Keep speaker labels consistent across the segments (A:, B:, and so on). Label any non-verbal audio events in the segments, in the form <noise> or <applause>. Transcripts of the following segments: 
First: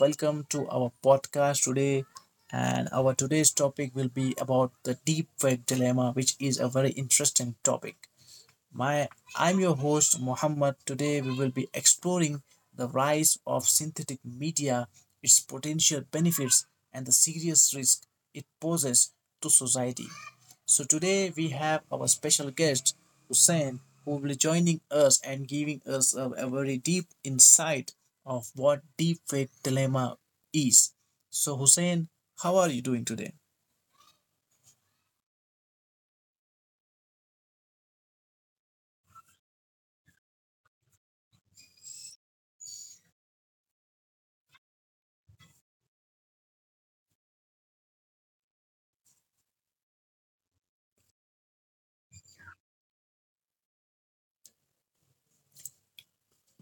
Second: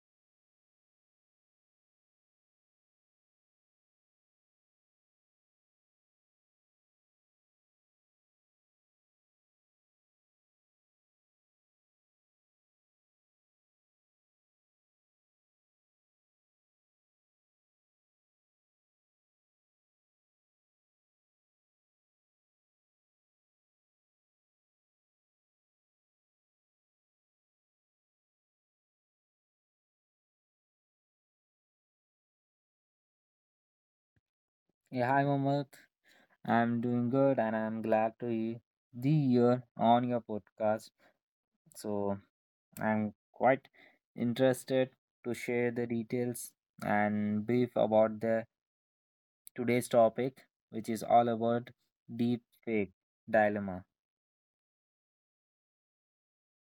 A: welcome to our podcast today. And our today's topic will be about the deep web dilemma, which is a very interesting topic. My I'm your host Mohammed. Today we will be exploring the rise of synthetic media, its potential benefits, and the serious risk it poses to society. So today we have our special guest Hussein, who will be joining us and giving us a very deep insight of what deepfake dilemma is. So Hussein, how are you doing today?
B: Yeah, hi Mohammed. I'm doing good and I'm glad to be the year on your podcast. So I'm quite interested to share the details and brief about the today's topic, which is all about deep fake dilemma.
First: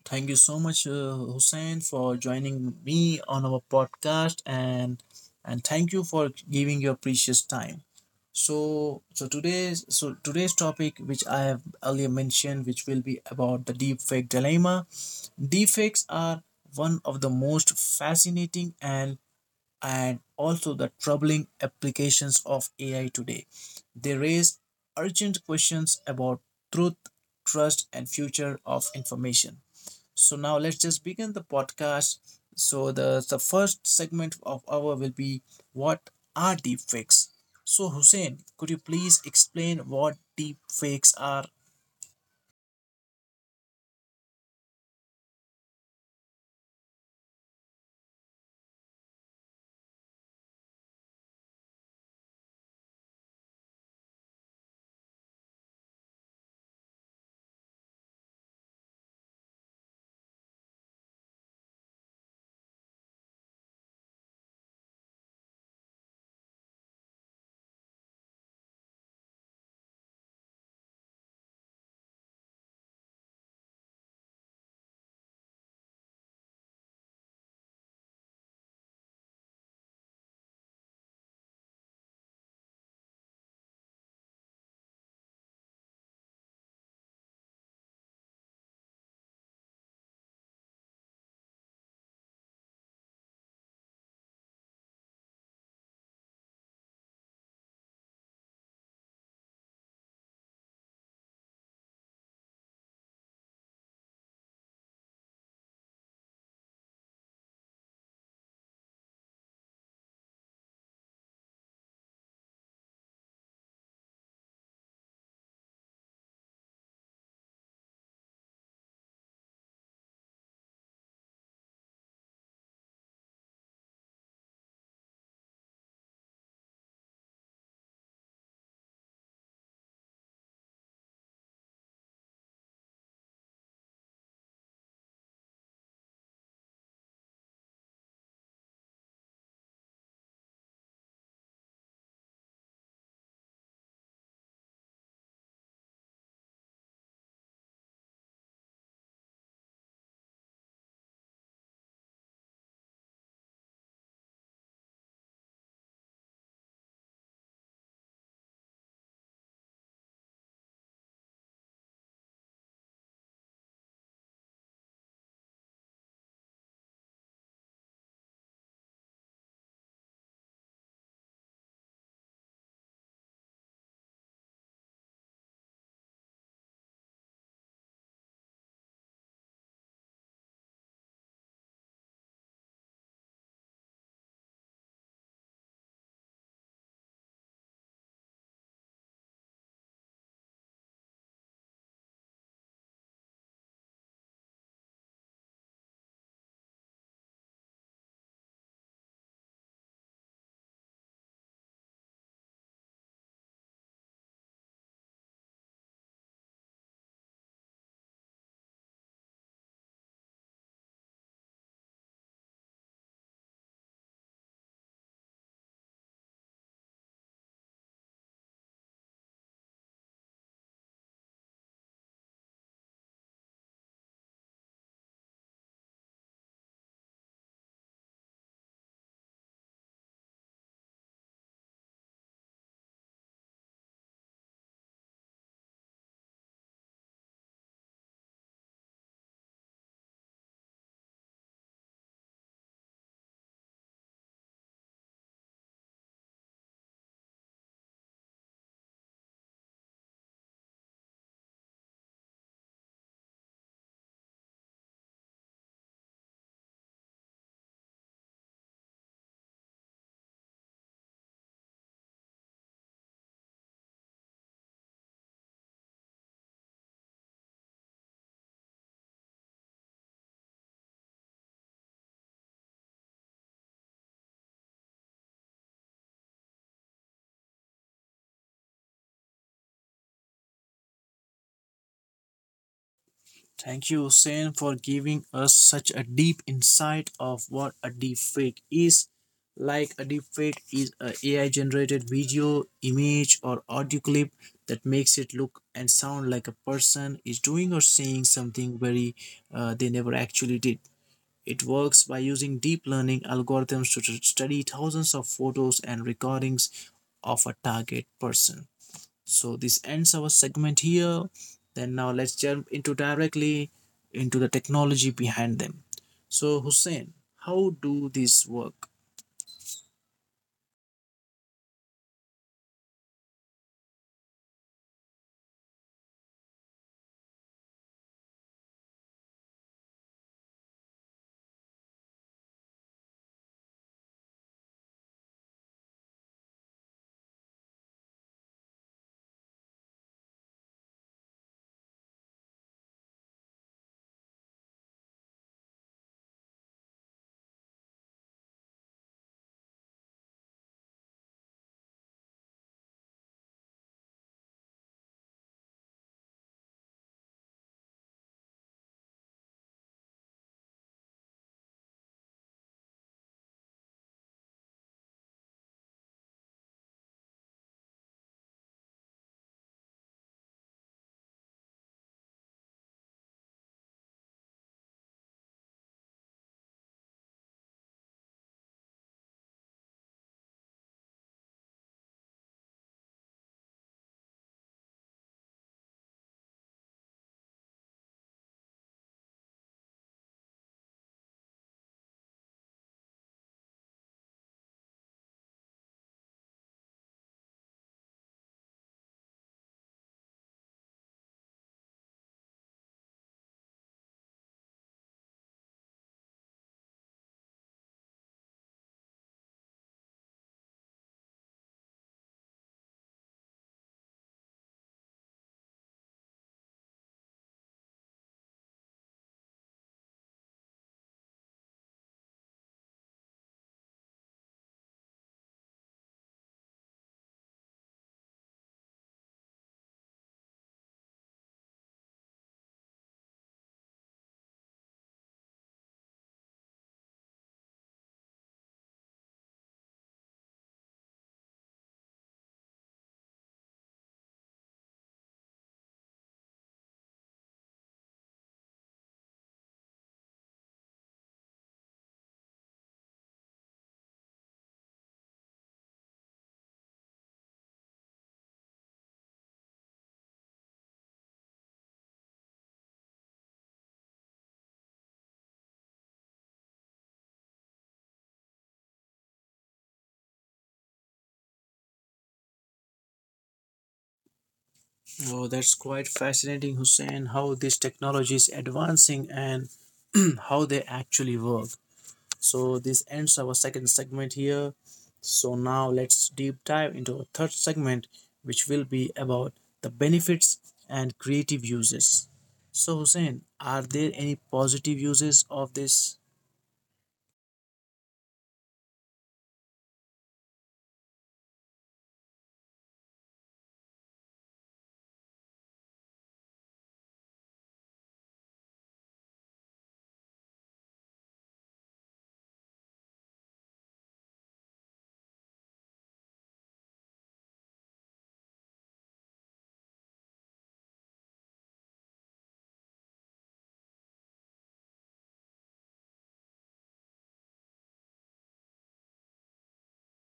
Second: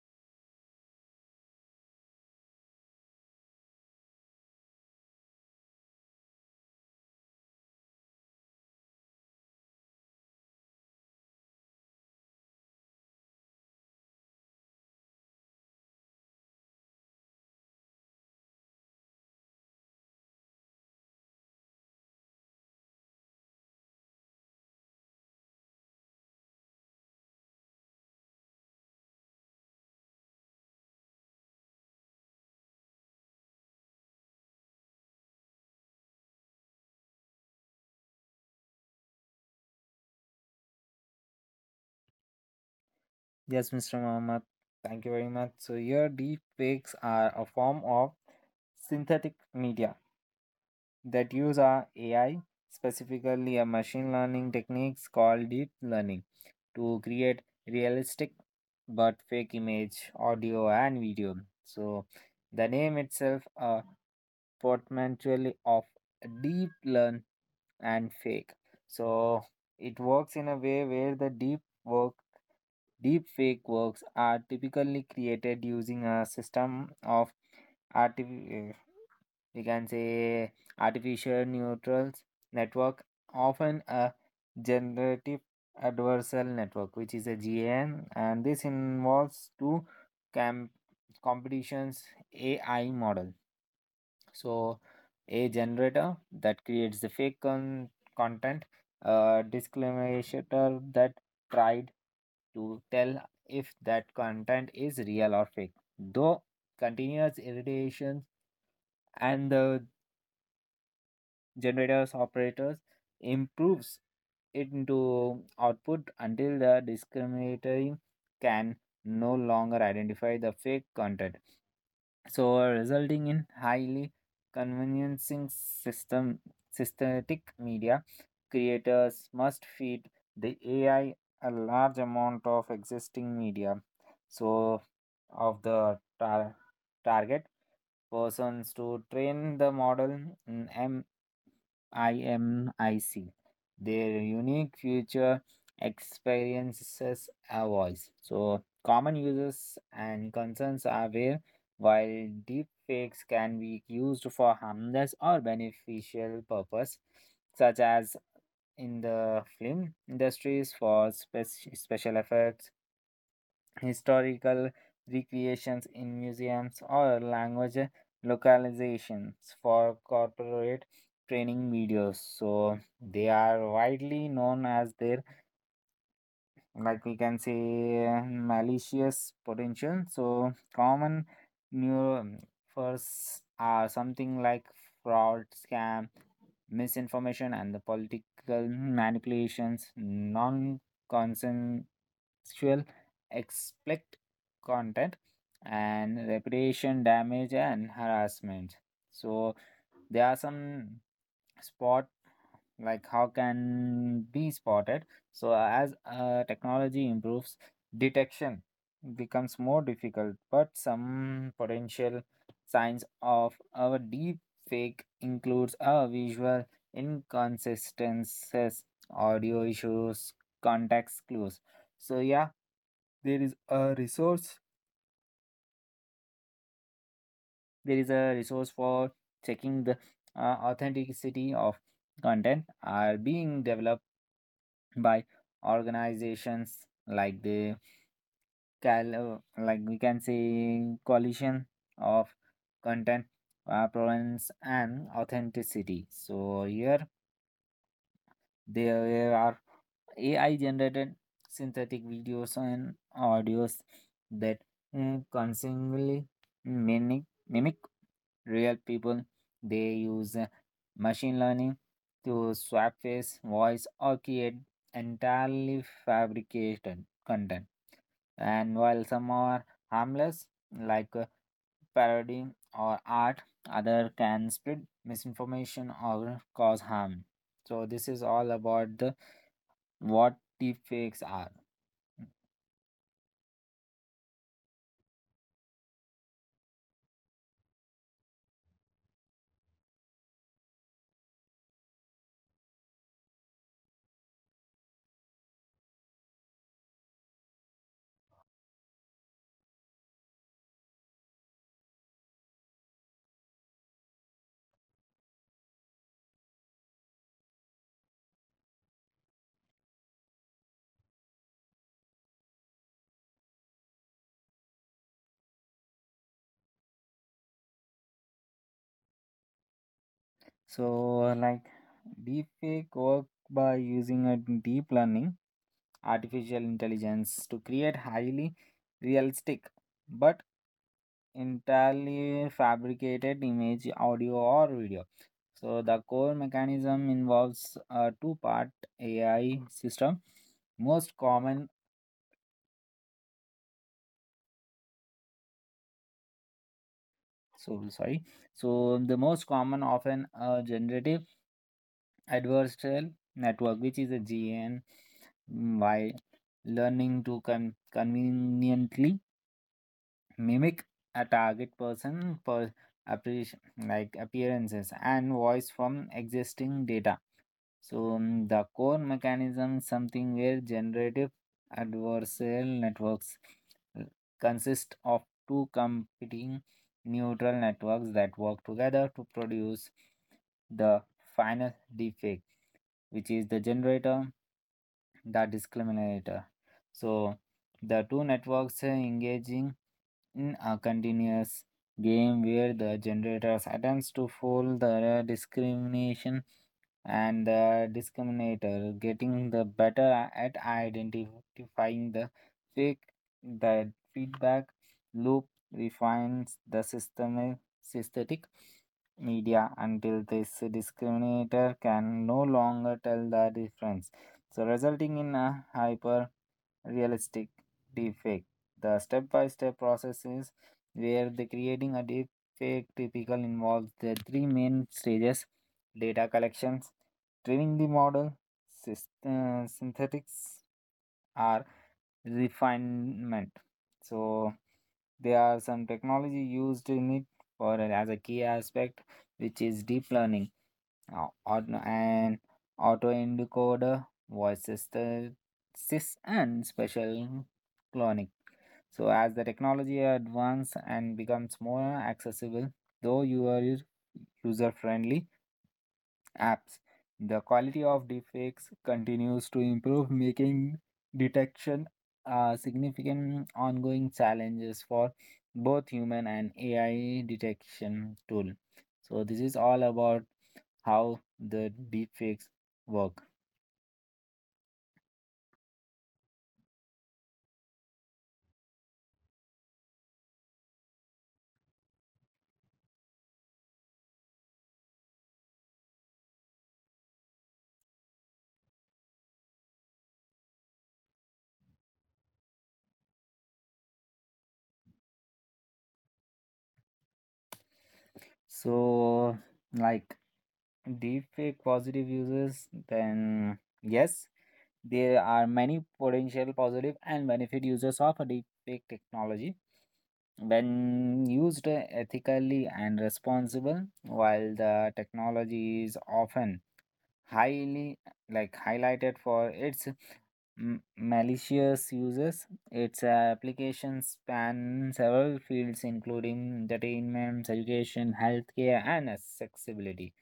A: Thank you so much, Hussein, for joining me on our podcast, and thank you for giving your precious time. So today's topic, which I have earlier mentioned, which will be about the deepfake dilemma. Deepfakes are one of the most fascinating and also the troubling applications of AI today. They raise urgent questions about truth, trust, and future of information. So now let's just begin the podcast. So the first segment of our will be what are deepfakes. So Hussein, could you please explain what deepfakes are?
B: Yes, Mr. Mohammed, thank you very much. So here deep fakes are a form of synthetic media that use our AI, specifically a machine learning techniques called deep learning, to create realistic but fake image, audio, and video. So the name itself a portmanteau of deep learn and fake. So it works in a way where the deep work Deepfake works are typically created using a system of artificial, we can say, artificial neural network, often a generative adversarial network, which is a GAN, and this involves two cam- competitions AI model, so a generator that creates the fake content, a disclaimer that tried to tell if that content is real or fake. Though continuous irradiation and the generator's operators improves it into output until the discriminator can no longer identify the fake content, so resulting in highly conveniencing system synthetic media creators must feed the ai a large amount of existing media, so of the target persons to train the model mm, IMIC. Their unique future experiences a voice. So common uses and concerns are where while deep fakes can be used for harmless or beneficial purpose, such as in the film industries for special effects, historical recreations in museums, or language localizations for corporate training videos. So they are widely known as their like we can say malicious potential. So common new first are something like fraud scam, misinformation and the political manipulations, non-consensual explicit content and reputation damage and harassment. So there are some spot like how can be spotted. So as technology improves, detection becomes more difficult, but some potential signs of our deep fake includes a visual inconsistencies, audio issues, context clues. So yeah, there is a resource. There is a resource for checking the authenticity of content are being developed by organizations like the cal- like we can say collision of content provenance and authenticity. So here there are ai generated synthetic videos and audios that constantly mimic real people. They use machine learning to swap face, voice, or create entirely fabricated content. And while some are harmless, like parody or art, other can spread misinformation or cause harm. So this is all about the what deepfakes are.
A: Thank you, Hussein, for giving us such a deep insight of what a deepfake is. Like a deepfake is a AI generated video, image, or audio clip that makes it look and sound like a person is doing or saying something very they never actually did. It works by using deep learning algorithms to study thousands of photos and recordings of a target person. So this ends our segment here. Then now let's jump into directly into the technology behind them. So Hussein, how do these work?
B: So like deepfake work by using a deep learning artificial intelligence to create highly realistic but entirely fabricated image, audio, or video. So, the core mechanism involves a two-part AI system. Most common, so sorry, so the most common often a generative adversarial network, which is a GN, while learning to conveniently mimic a target person per appreci- like appearances and voice from existing data. So the core mechanism is something where generative adversarial networks uh, consist of two competing neural networks that work together to produce the final defect, which is the generator, the discriminator. So the two networks engaging in a continuous game where the generators attempts to fool the discrimination, and the discriminator getting the better at identifying the fake. The feedback loop refines the system synthetic media until this discriminator can no longer tell the difference, so resulting in a hyper realistic deepfake. The step-by-step process is where the creating a deepfake typical involves the three main stages: data collections, training the model, synthetics, or refinement. So there are some technology used in it, or as a key aspect, which is deep learning. Now, an auto encoder, voice synthesis, and special cloning. So, as the technology advances and becomes more accessible, though you are user-friendly apps, the quality of deepfakes continues to improve, making detection a significant ongoing challenges for both human and AI detection tool. So, this is all about how the deepfakes work.
A: Oh, that's quite fascinating, Hussein, how this technology is advancing and <clears throat> how they actually work. So this ends our second segment here. So now let's deep dive into our third segment, which will be about the benefits and creative uses. So Hussein, are there any positive uses of this?
B: So, like deepfake positive uses, then yes, there are many potential positive and benefit uses of a deepfake technology when used ethically and responsible while the technology is often highly like highlighted for its malicious uses. Its applications span several fields, including entertainment, education, healthcare, and accessibility.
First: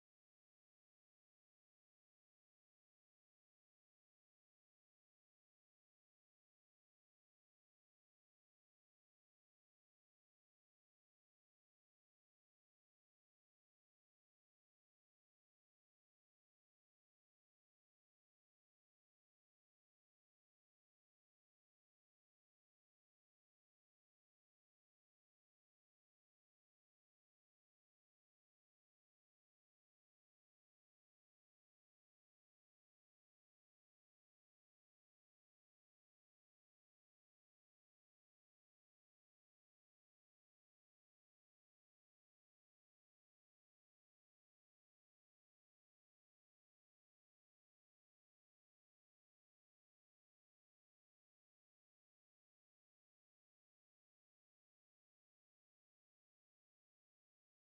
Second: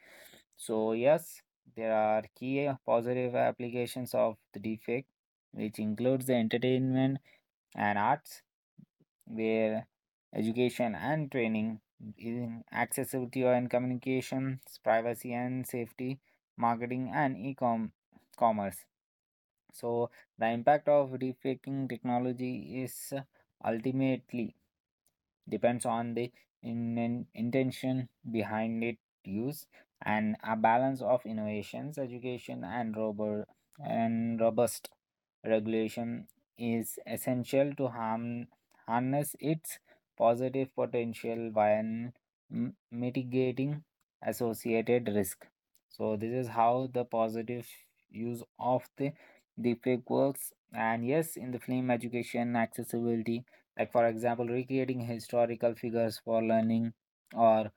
B: So, yes, there are key positive applications of the defect, which includes the entertainment and arts where education and training in accessibility and communications, privacy and safety, marketing and e-com commerce. So the impact of deepfaking technology is ultimately depends on the intention behind it use, and a balance of innovations, education and robust regulation is essential to harm harness its positive potential while mitigating associated risk. So this is how the positive use of the deepfake works. And yes, in the film education accessibility, like for example, recreating historical figures for learning or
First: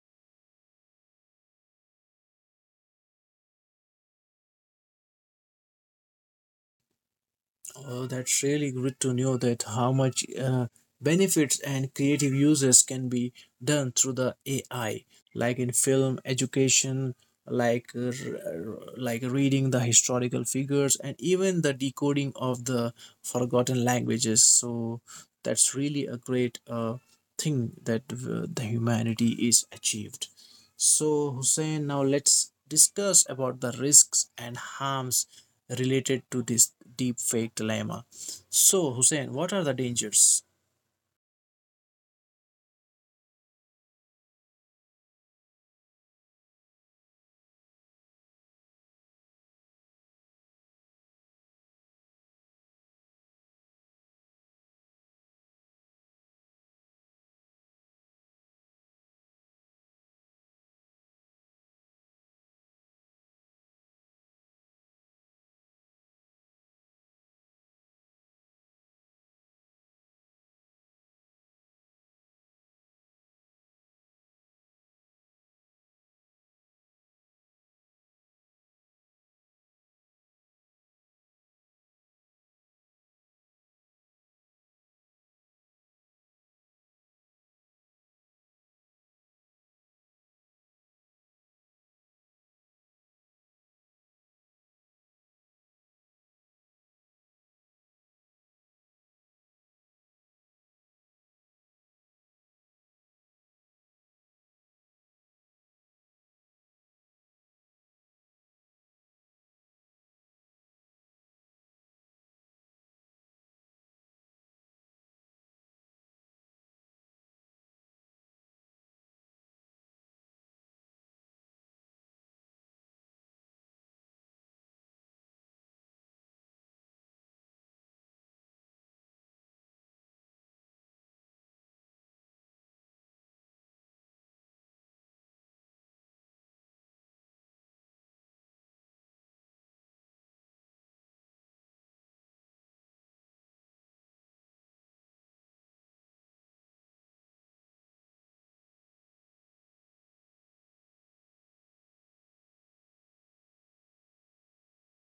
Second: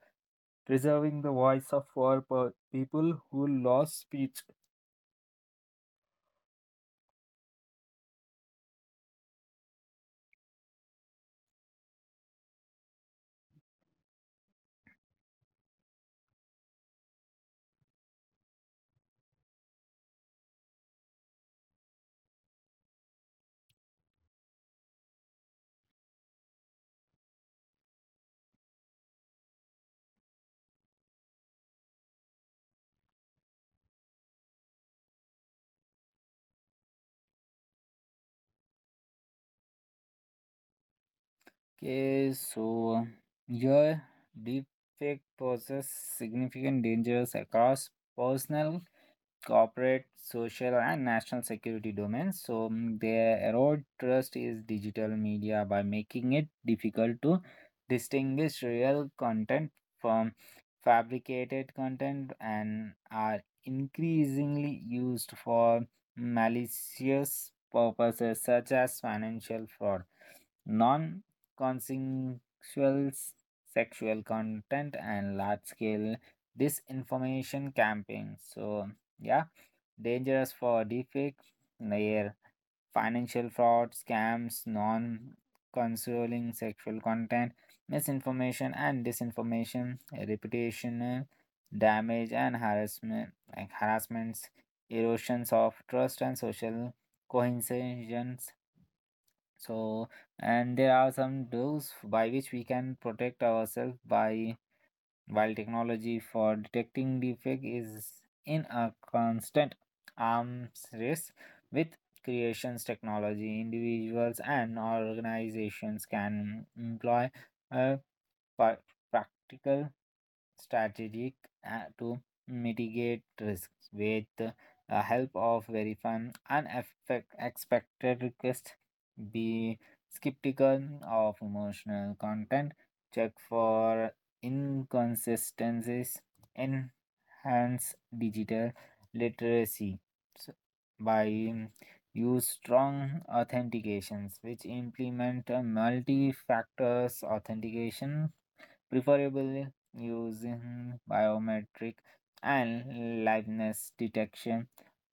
B: preserving the voice of people who lost speech.
A: Oh, that's really good to know that how much benefits and creative uses can be done through the AI, like in film education, like like reading the historical figures, and even the decoding of the forgotten languages. So that's really a great thing that the humanity is achieved. So Hussein, now let's discuss about the risks and harms related to this deep fake dilemma. So, Hussein, what are the dangers?
B: Okay, so your deepfake poses significant dangers across personal, corporate, social, and national security domains. So they erode trust is digital media by making it difficult to distinguish real content from fabricated content and are increasingly used for malicious purposes such as financial fraud, non-consensual s- sexual content, and large-scale disinformation campaigns. So yeah, dangerous for deepfake, near financial fraud, scams, non-consoling sexual content, misinformation and disinformation, reputational damage and harassment, like harassments, erosions of trust and social cohesions. So, and there are some rules by which we can protect ourselves by while technology for detecting defect is in a constant arms race with creations technology, individuals and organizations can employ uh, pa- practical strategic to mitigate risks with the help of verifying unexpected requests. Be skeptical of emotional content. Check for inconsistencies. Enhance digital literacy s- by use strong authentications which implement multi factors authentication, preferably using biometric and liveness detection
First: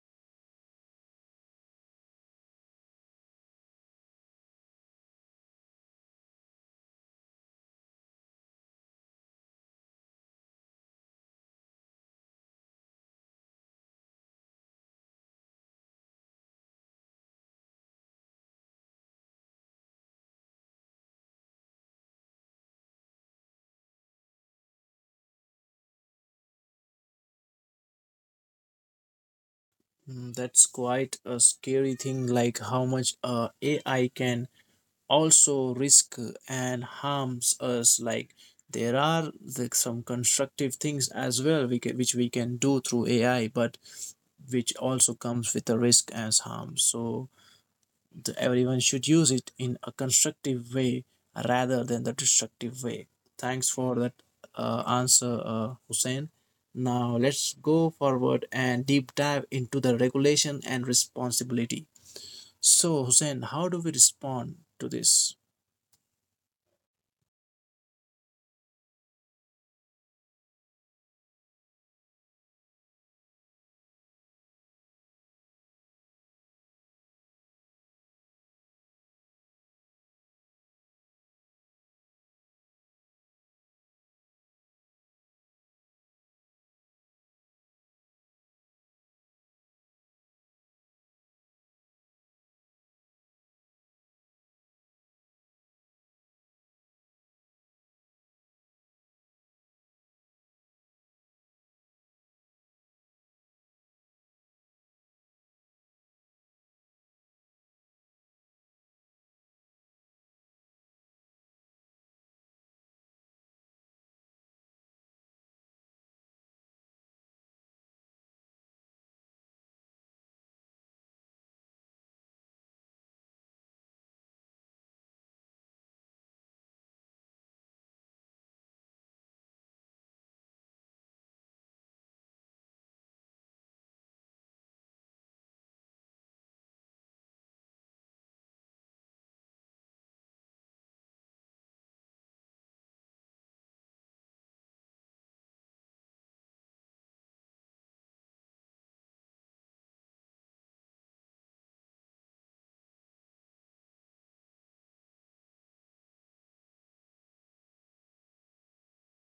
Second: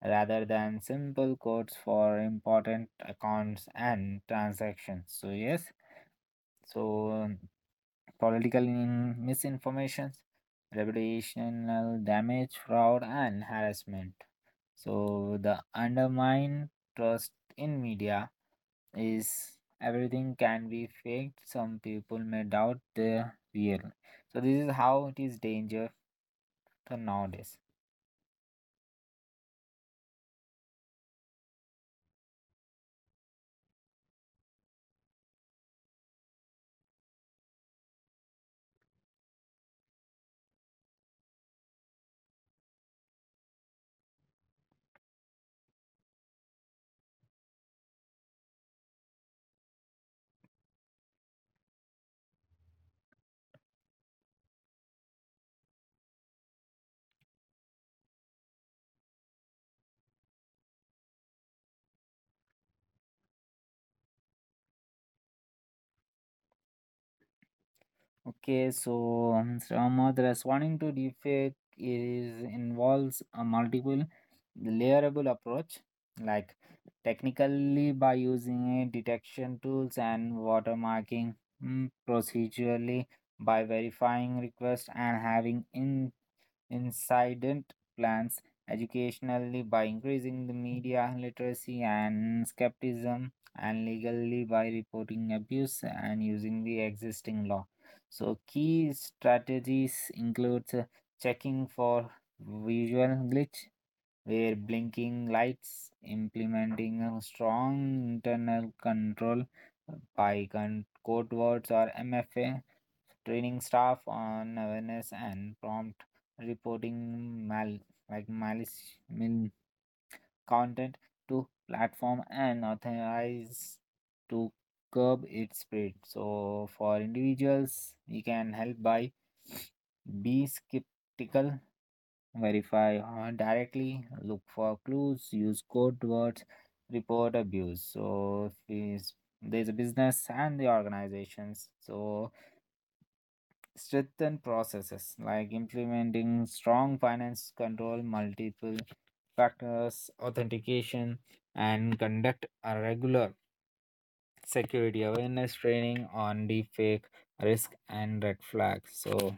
B: rather than simple codes for important accounts and transactions. So, yes, so um, political misinformation, reputational damage, fraud, and harassment. So, the undermine trust in media is everything can be faked. Some people may doubt the real. So this is how it is danger for nowadays.
A: Mm, that's quite a scary thing, like how much AI can also risk and harms us. Like there are some constructive things as well, which we can do through AI, but which also comes with a risk as harm. So, that everyone should use it in a constructive way rather than the destructive way. Thanks for that answer, Hussein. Now let's go forward and deep dive into the regulation and responsibility. So, Hussein, how do we respond to this?
B: Okay, so Sramath responding to deepfake is involves a multiple layerable approach, like technically by using a detection tools and watermarking, procedurally by verifying requests and having in incident plans, educationally by increasing the media literacy and skepticism, and legally by reporting abuse and using the existing law. So key strategies includes checking for visual glitch where blinking lights, implementing a strong internal control by code words or mfa, training staff on awareness and prompt reporting malice mean content to platform and authorize to curb its spread. So for individuals, we can help by be skeptical, verify directly, look for clues, use code words, report abuse. So if is- there's a business and the organizations. So strengthen processes like implementing strong finance control, multiple factors, authentication, and conduct a regular security awareness training on deepfake risk and red flags. So,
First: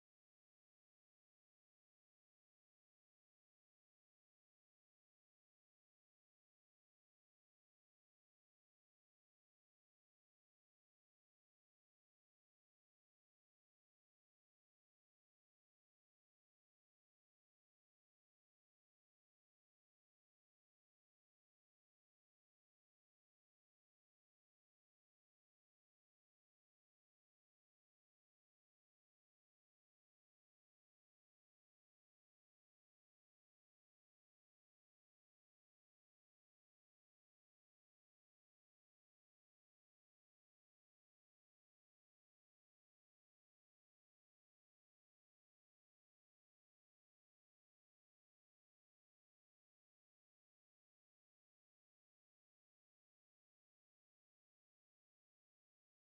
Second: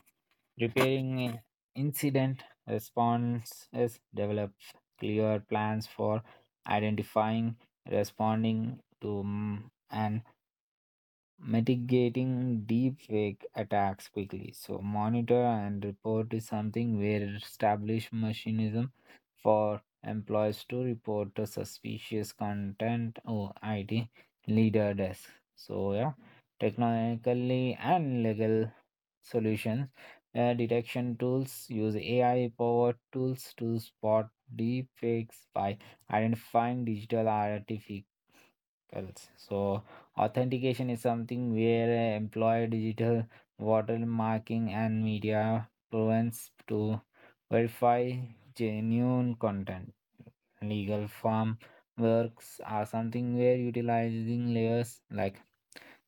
B: preparing incident responses, develop clear plans for identifying, responding to, and mitigating deepfake attacks quickly. So monitor and report is something where established mechanism for employees to report the suspicious content or IT leader desk. So yeah, technically and legal solutions. Detection tools use AI powered tools to spot deepfakes by identifying digital artifacts else. So authentication is something where employ digital watermarking and media provenance to verify genuine content. Legal form works are something where utilizing layers like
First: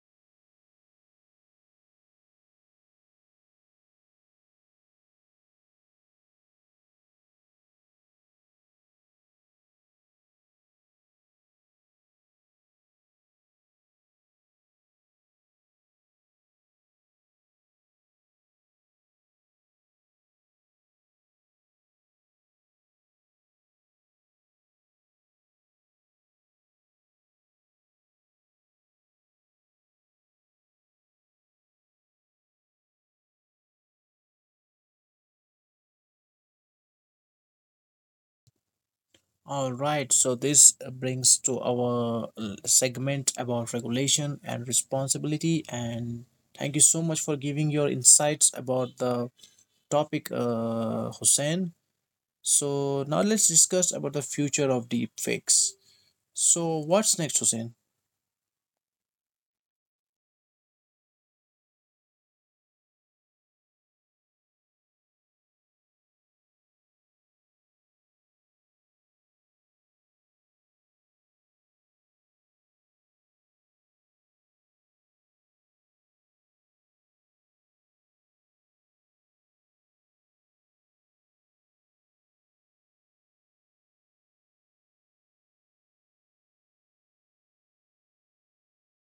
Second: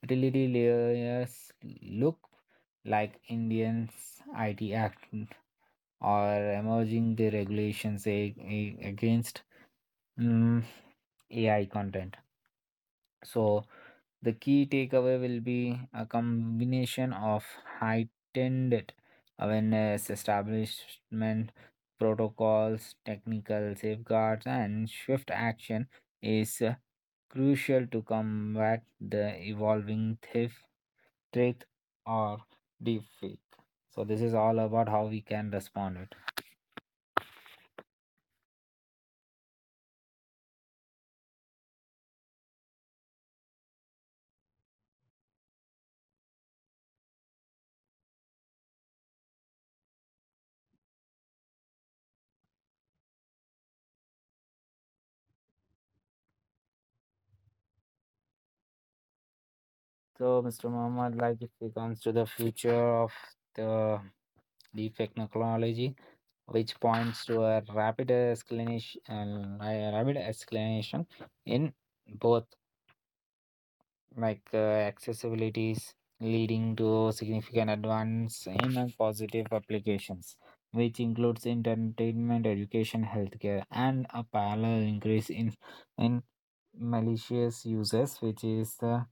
B: utility layers look like Indians IT Act or emerging the regulations against mm, AI content. So the key takeaway will be a combination of heightened awareness, establishment protocols, technical safeguards, and swift action is crucial to combat the evolving theft, trick, or deepfake. So this is all about how we can respond it.
A: All right, so this brings to our segment about regulation and responsibility. And thank you so much for giving your insights about the topic, Hussein. So now let's discuss about the future of deepfakes. So what's next, Hussein?
B: So Mr. Muhammad, like if it comes to the future of the deepfake technology, which points to a rapid escalation, in both like uh, accessibilities, leading to significant advance in positive applications, which includes entertainment, education, healthcare, and a parallel increase in malicious uses, which is the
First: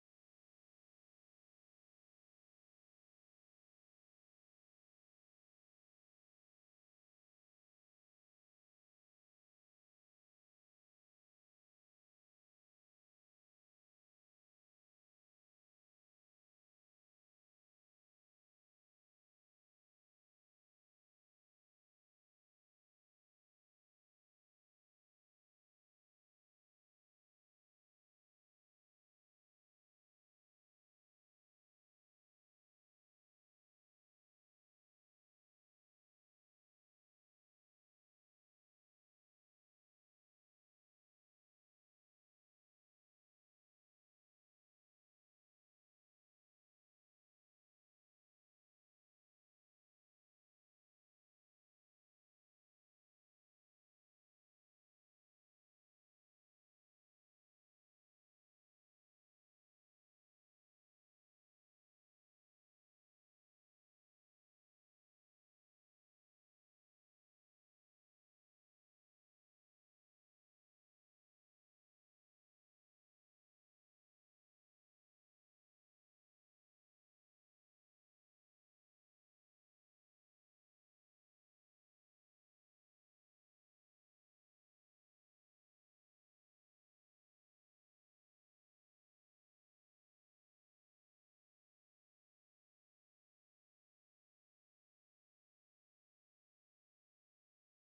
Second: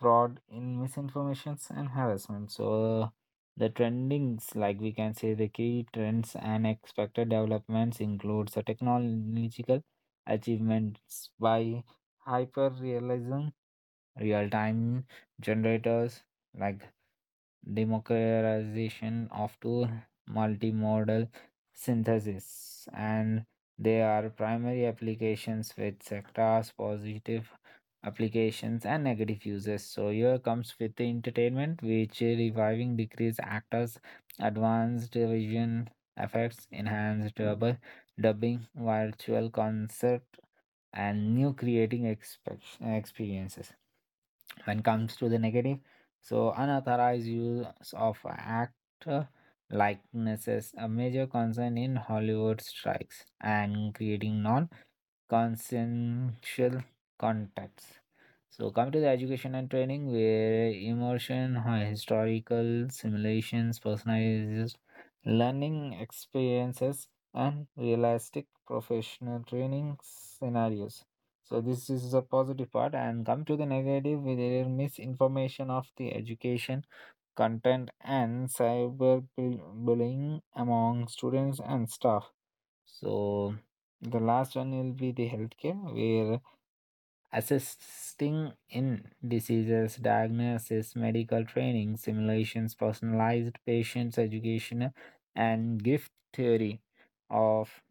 B: fraud in misinformations and harassment. So uh, the trendings, like we can say, the key trends and expected developments includes the technological achievements by hyper realism, real time generators, like democratization of to multimodal synthesis, and they are primary applications with sectors positive applications and negative uses. So here comes with the entertainment, which reviving decrease actors, advanced vision effects, enhanced double dubbing, virtual concert, and new creating experiences. When comes to the negative, so unauthorized use of actor likenesses a major concern in hollywood strikes and creating non consensual contacts. So, coming to the education and training, where immersion, historical simulations, personalized learning experiences, and realistic professional training scenarios. So, this is a positive part. And come to the negative, with their misinformation of the education content and cyber bullying among students and staff. So the last one will be the healthcare, where assisting in diseases, diagnosis, medical training, simulations, personalized patients education, and gift theory of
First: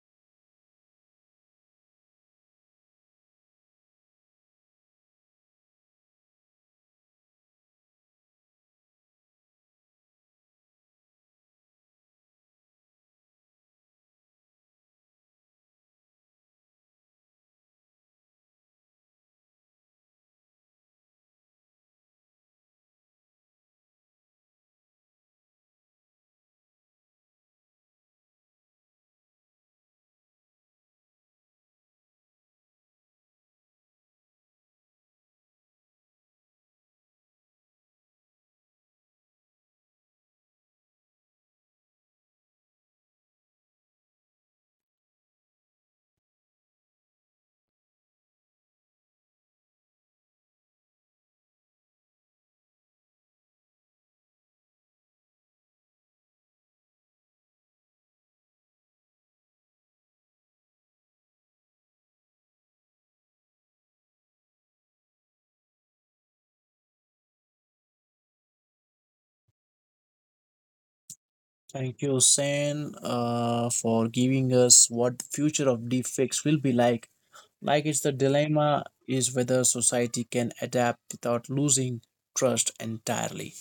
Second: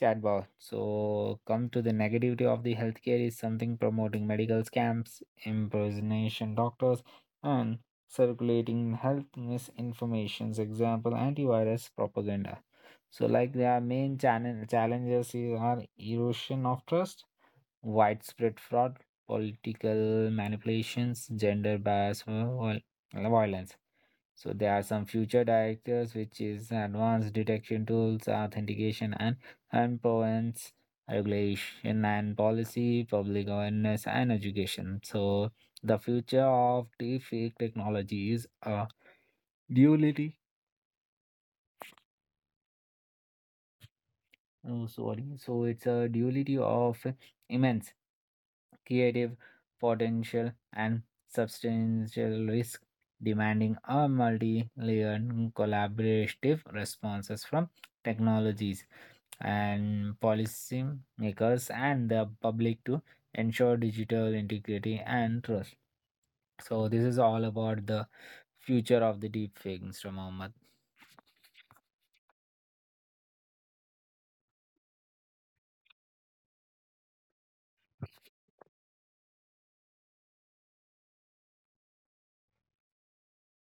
B: chatbot. So, come to the negativity of the healthcare is something promoting medical scams, impersonation doctors, and circulating health misinformations. Example: antivirus propaganda. So, like their main channel challenges are erosion of trust, widespread fraud, political manipulations, gender bias, violence. So there are some future directors, which is advanced detection tools, authentication and endpoints, regulation and policy, public awareness and education. So the future of deepfake technology is a duality. Oh, sorry. So it's a duality of immense creative potential and substantial risk, demanding a multi-layered collaborative responses from technologies and policy makers and the public to ensure digital integrity and trust. So this is all about the future of the deepfake, Mr. Mohammed.
A: Thank you, Hussein, for giving us what the future of deepfakes will be like. Like it's the dilemma is whether society can adapt without losing trust entirely.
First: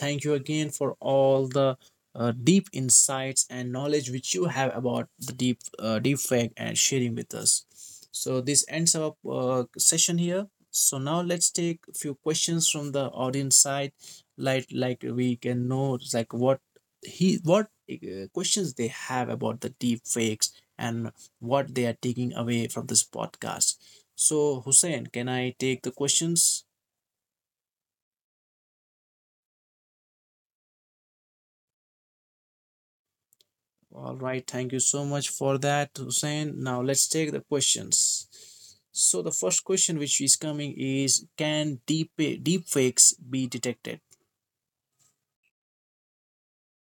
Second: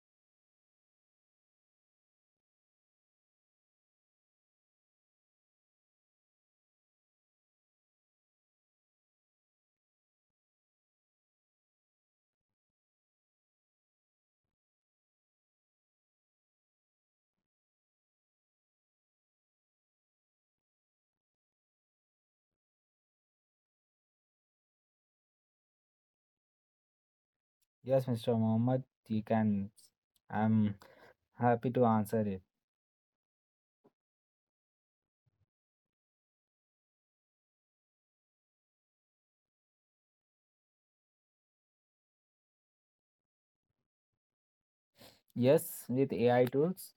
A: Thank you again for all the deep insights and knowledge which you have about the deep fake and sharing with us. So this ends our session here. So now let's take a few questions from the audience side, like we can know like what questions they have about the deep fakes and what they are taking away from this podcast. So, Hussein, can I take the questions?
B: Yes, Mr. Mohammed, you can. I'm happy to answer it.
A: All right, thank you so much for that, Hussein. Now, let's take the questions. So, the first question which is coming is: can deep fakes be detected?
B: Yes, with AI tools,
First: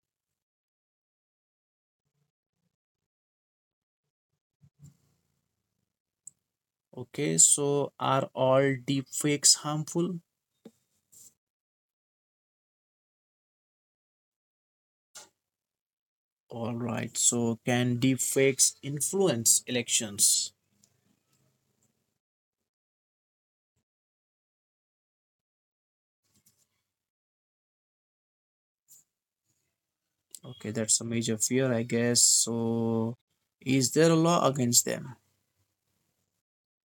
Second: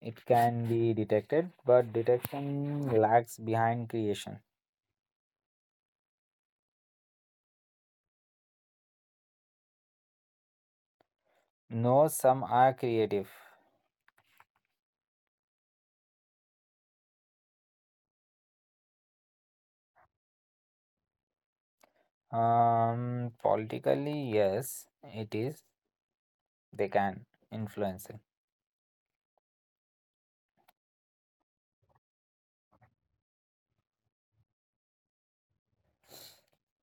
B: it can be detected, but detection lags behind creation.
A: Okay, so are all deep fakes harmful?
B: No, some are creative.
A: All right, so can deep fakes influence elections?
B: Politically, yes, it is. They can influence it.
A: Okay, that's a major fear, I guess. So, is there a law against them?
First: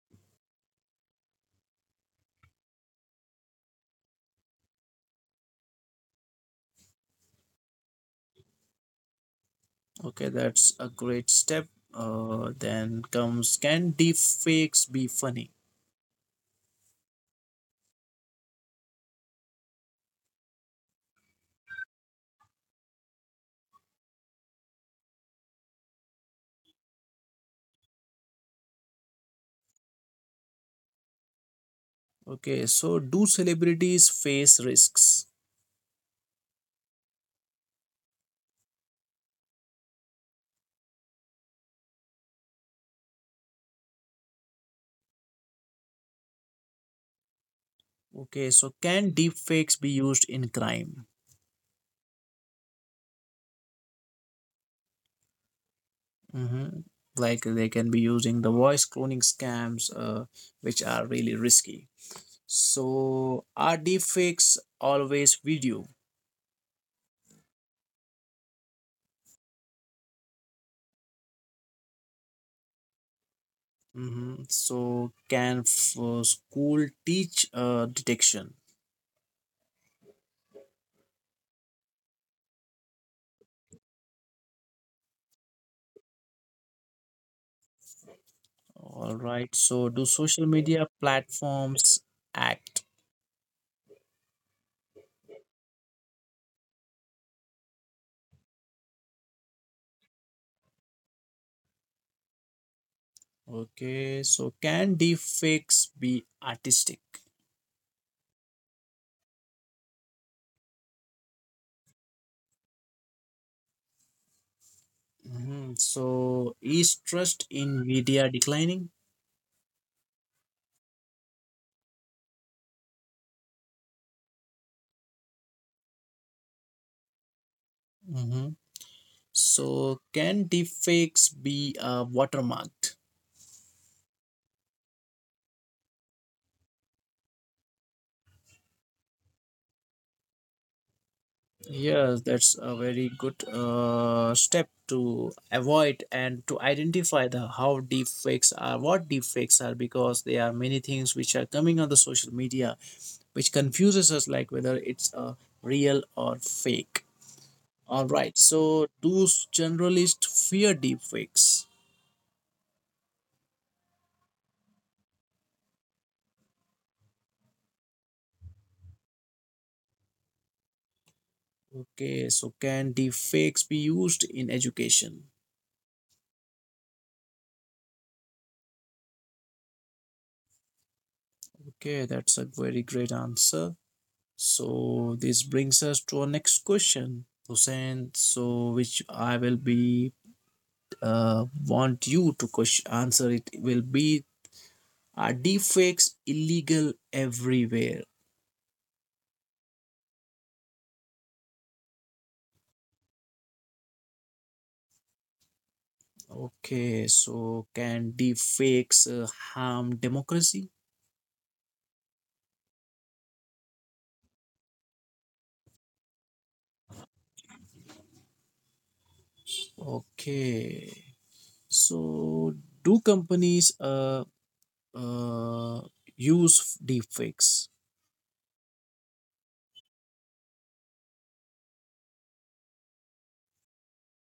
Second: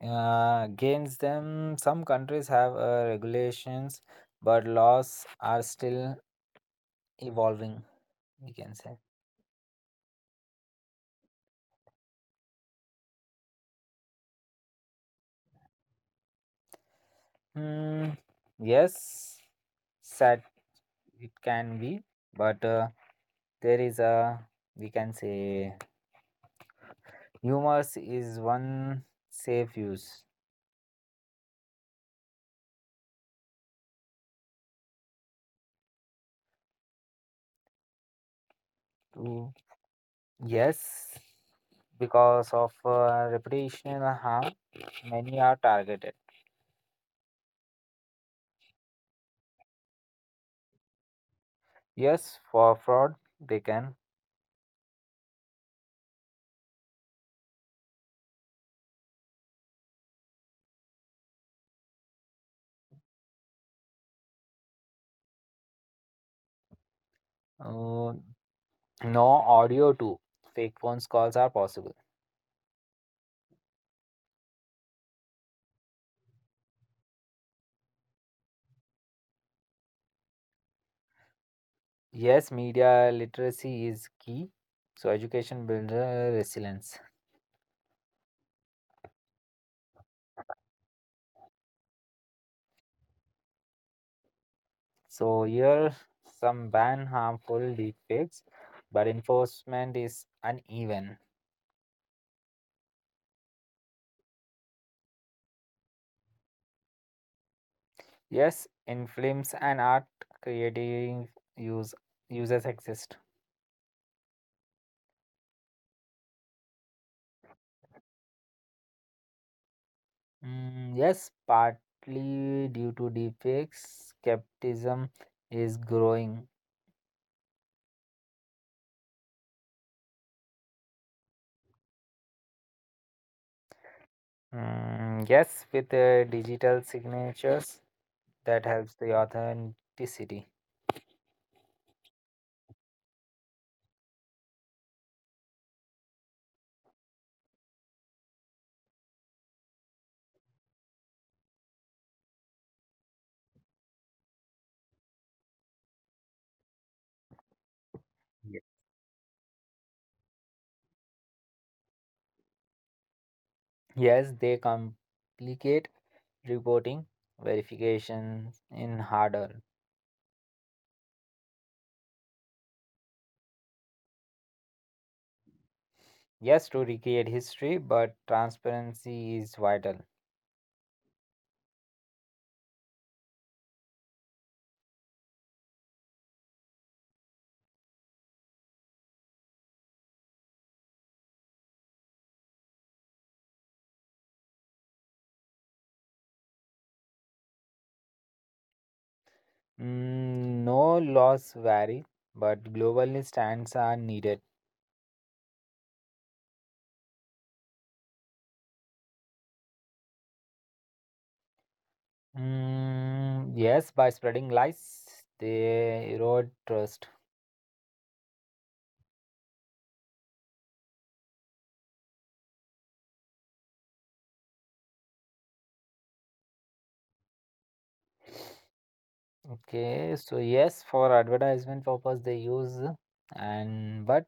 B: Against them, some countries have regulations, but laws are still evolving. We can say.
A: Okay, that's a great step. Then comes can deepfakes be funny?
B: Hmm, yes, it can be, but there is a we can say humors is one safe use.
A: Okay, so do celebrities face risks?
B: To Yes, because of reputational harm, many are targeted.
A: Okay, so can deepfakes be used in crime?
B: Yes, for fraud, they can.
A: Hmm. Like they can be using the voice cloning scams, which are really risky. So are deepfakes always video?
B: Uh, no, audio too. Fake phones calls are possible.
A: Hmm. So can school teach detection?
B: Yes, media literacy is key. So education builds resilience.
A: All right. So, do social media platforms act?
B: So here some ban harmful deepfakes, but enforcement is uneven.
A: Okay. So, can deepfakes be artistic?
B: Yes, in films and art, creative use users exist.
A: Mhm. So, is trust in media declining?
B: Mm, yes, partly due to deepfakes, skepticism is growing.
A: Mhm. So, can deepfakes be watermarked?
B: Mm, yes, with digital signatures, that helps the authenticity.
A: Yes, that's a very good step to avoid and to identify the how deepfakes are, what deepfakes are, because there are many things which are coming on the social media which confuses us like whether it's a real or fake. All right, so do generalists fear deepfakes?
B: Yes, they complicate reporting verification in harder.
A: Okay, so can deepfakes be used in education?
B: Yes, to recreate history, but transparency is vital.
A: Okay, that's a very great answer. So this brings us to our next question, Hussein. So which I will be want you to answer it will be are deepfakes illegal everywhere?
B: Mm, no, laws vary, but global stands are needed.
A: Okay, so can deepfakes harm democracy?
B: Mm, yes, by spreading lies, they erode trust.
A: Okay, so do companies uh, use deepfakes?
B: Okay, so yes, for advertisement purpose they use, and but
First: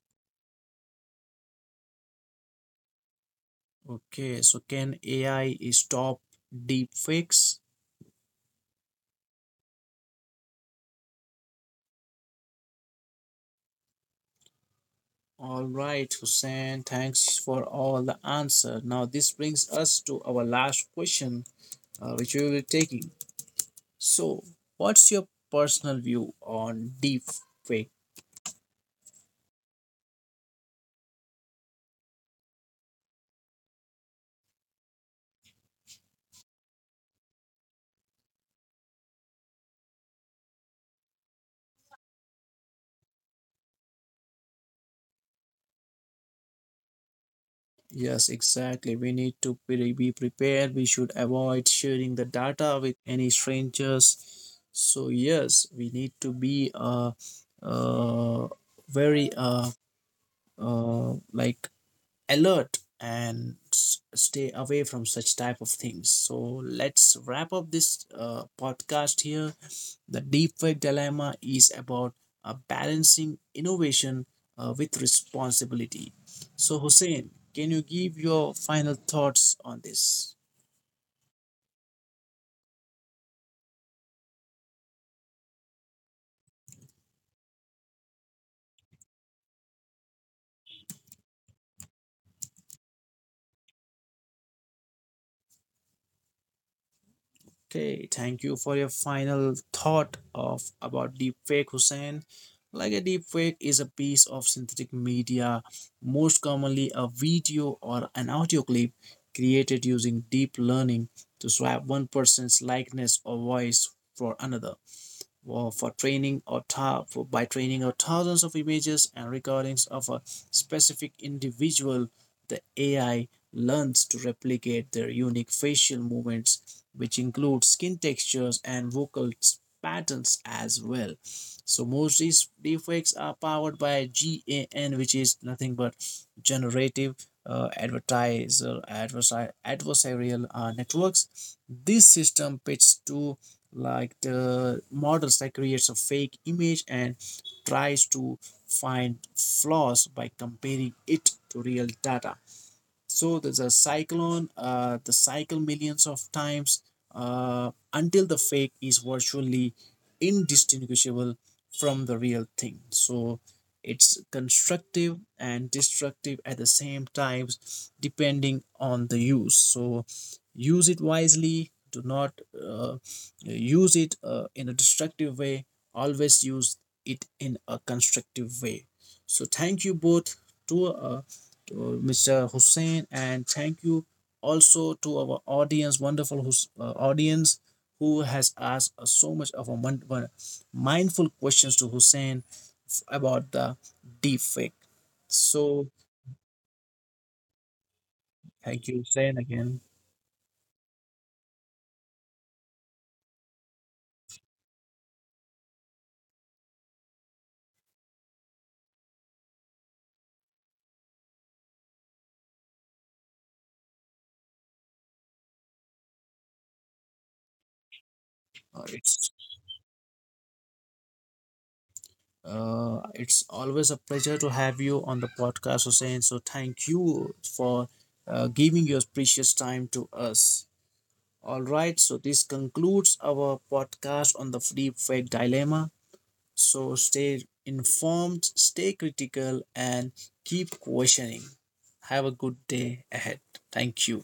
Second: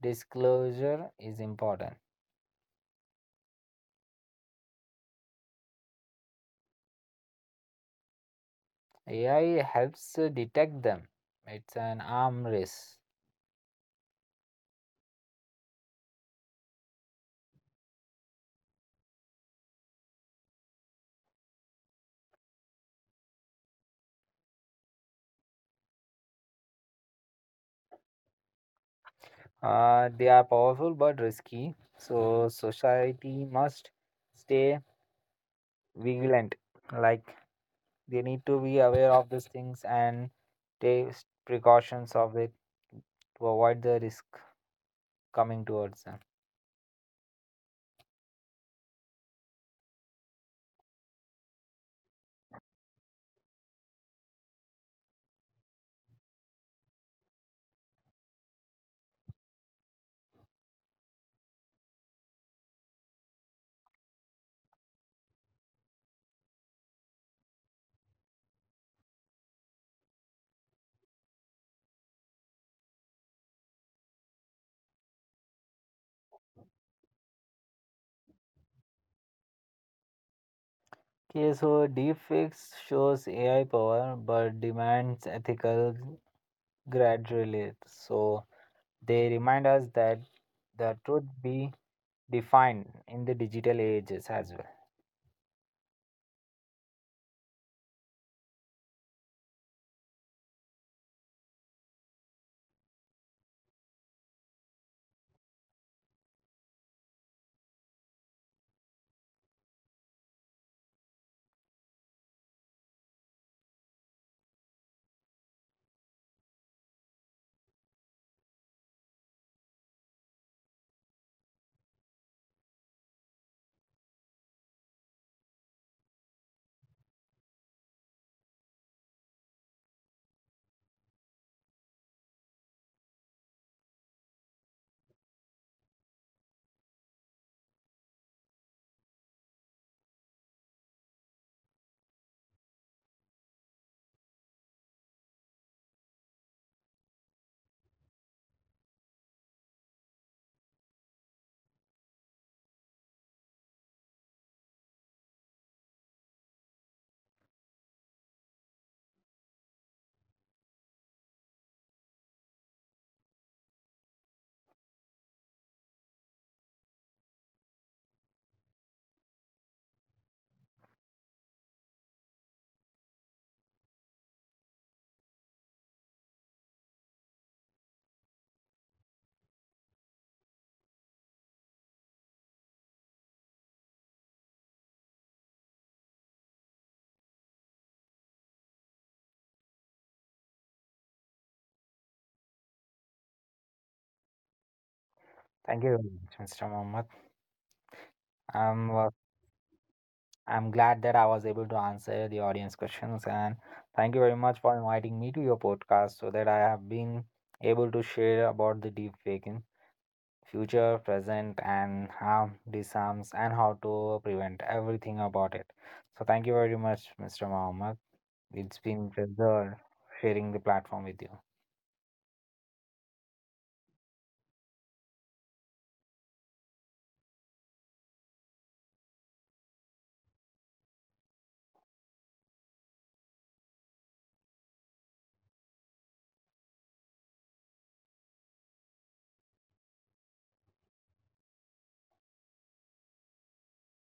B: disclosure is important.
A: Okay, so can AI stop deepfakes?
B: AI helps detect them. It's an arm race.
A: All right, Hussein, thanks for all the answer. Now this brings us to our last question, which we will be taking. So, what's your personal view on deepfakes?
B: They are powerful but risky, so society must stay vigilant. Like they need to be aware of these things and take precautions of it to avoid the risk coming towards them.
A: Yes, exactly. We need to be prepared. We should avoid sharing the data with any strangers. So yes, we need to be uh, very like alert and stay away from such type of things. So let's wrap up this podcast here. The deepfake dilemma is about balancing innovation with responsibility. So, Hussein, can you give your final thoughts on this?
B: Okay, so deepfakes shows AI power but demands ethical gradually. So they remind us that the truth be defined in the digital ages as well.
A: Okay, thank you for your final thought of about deepfake, Hussein. Like a deepfake is a piece of synthetic media, most commonly a video or an audio clip created using deep learning to swap one person's likeness or voice for another. Well, for training or by training out thousands of images and recordings of a specific individual, the AI learns to replicate their unique facial movements, which include skin textures and vocal patterns as well. So most these deepfakes are powered by GAN, which is nothing but generative adversarial networks. This system pits two like the models that creates a fake image and tries to find flaws by comparing it to real data. So the cyclone the cycle millions of times until the fake is virtually indistinguishable from the real thing. So it's constructive and destructive at the same times depending on the use. So use it wisely. Do not use it in a destructive way, always use it in a constructive way. So thank you both to Mr. Hussein, and thank you also to our audience, wonderful audience, who has asked us so much of a mindful questions to Hussein about the deep fake. So
B: Thank you very much, Mr. Mohammed.
A: thank
B: I'm
A: you,
B: uh,
A: Hussein, again.
B: I'm glad that I was able to answer the audience questions and thank you very much for inviting me to your podcast so that I have been able to share about the deep fake in future, present and how disarms and how to prevent everything about it. So thank you very much, Mr. Mohammed.
A: Uh,
B: It's been a
A: it's
B: pleasure sharing the platform with you.
A: it's always a pleasure to have you on the podcast, Hussein. So thank you for giving your precious time to us. All right, so this concludes our podcast on the deep fake dilemma. So stay informed, stay critical, and keep questioning. Have a good day ahead. Thank you.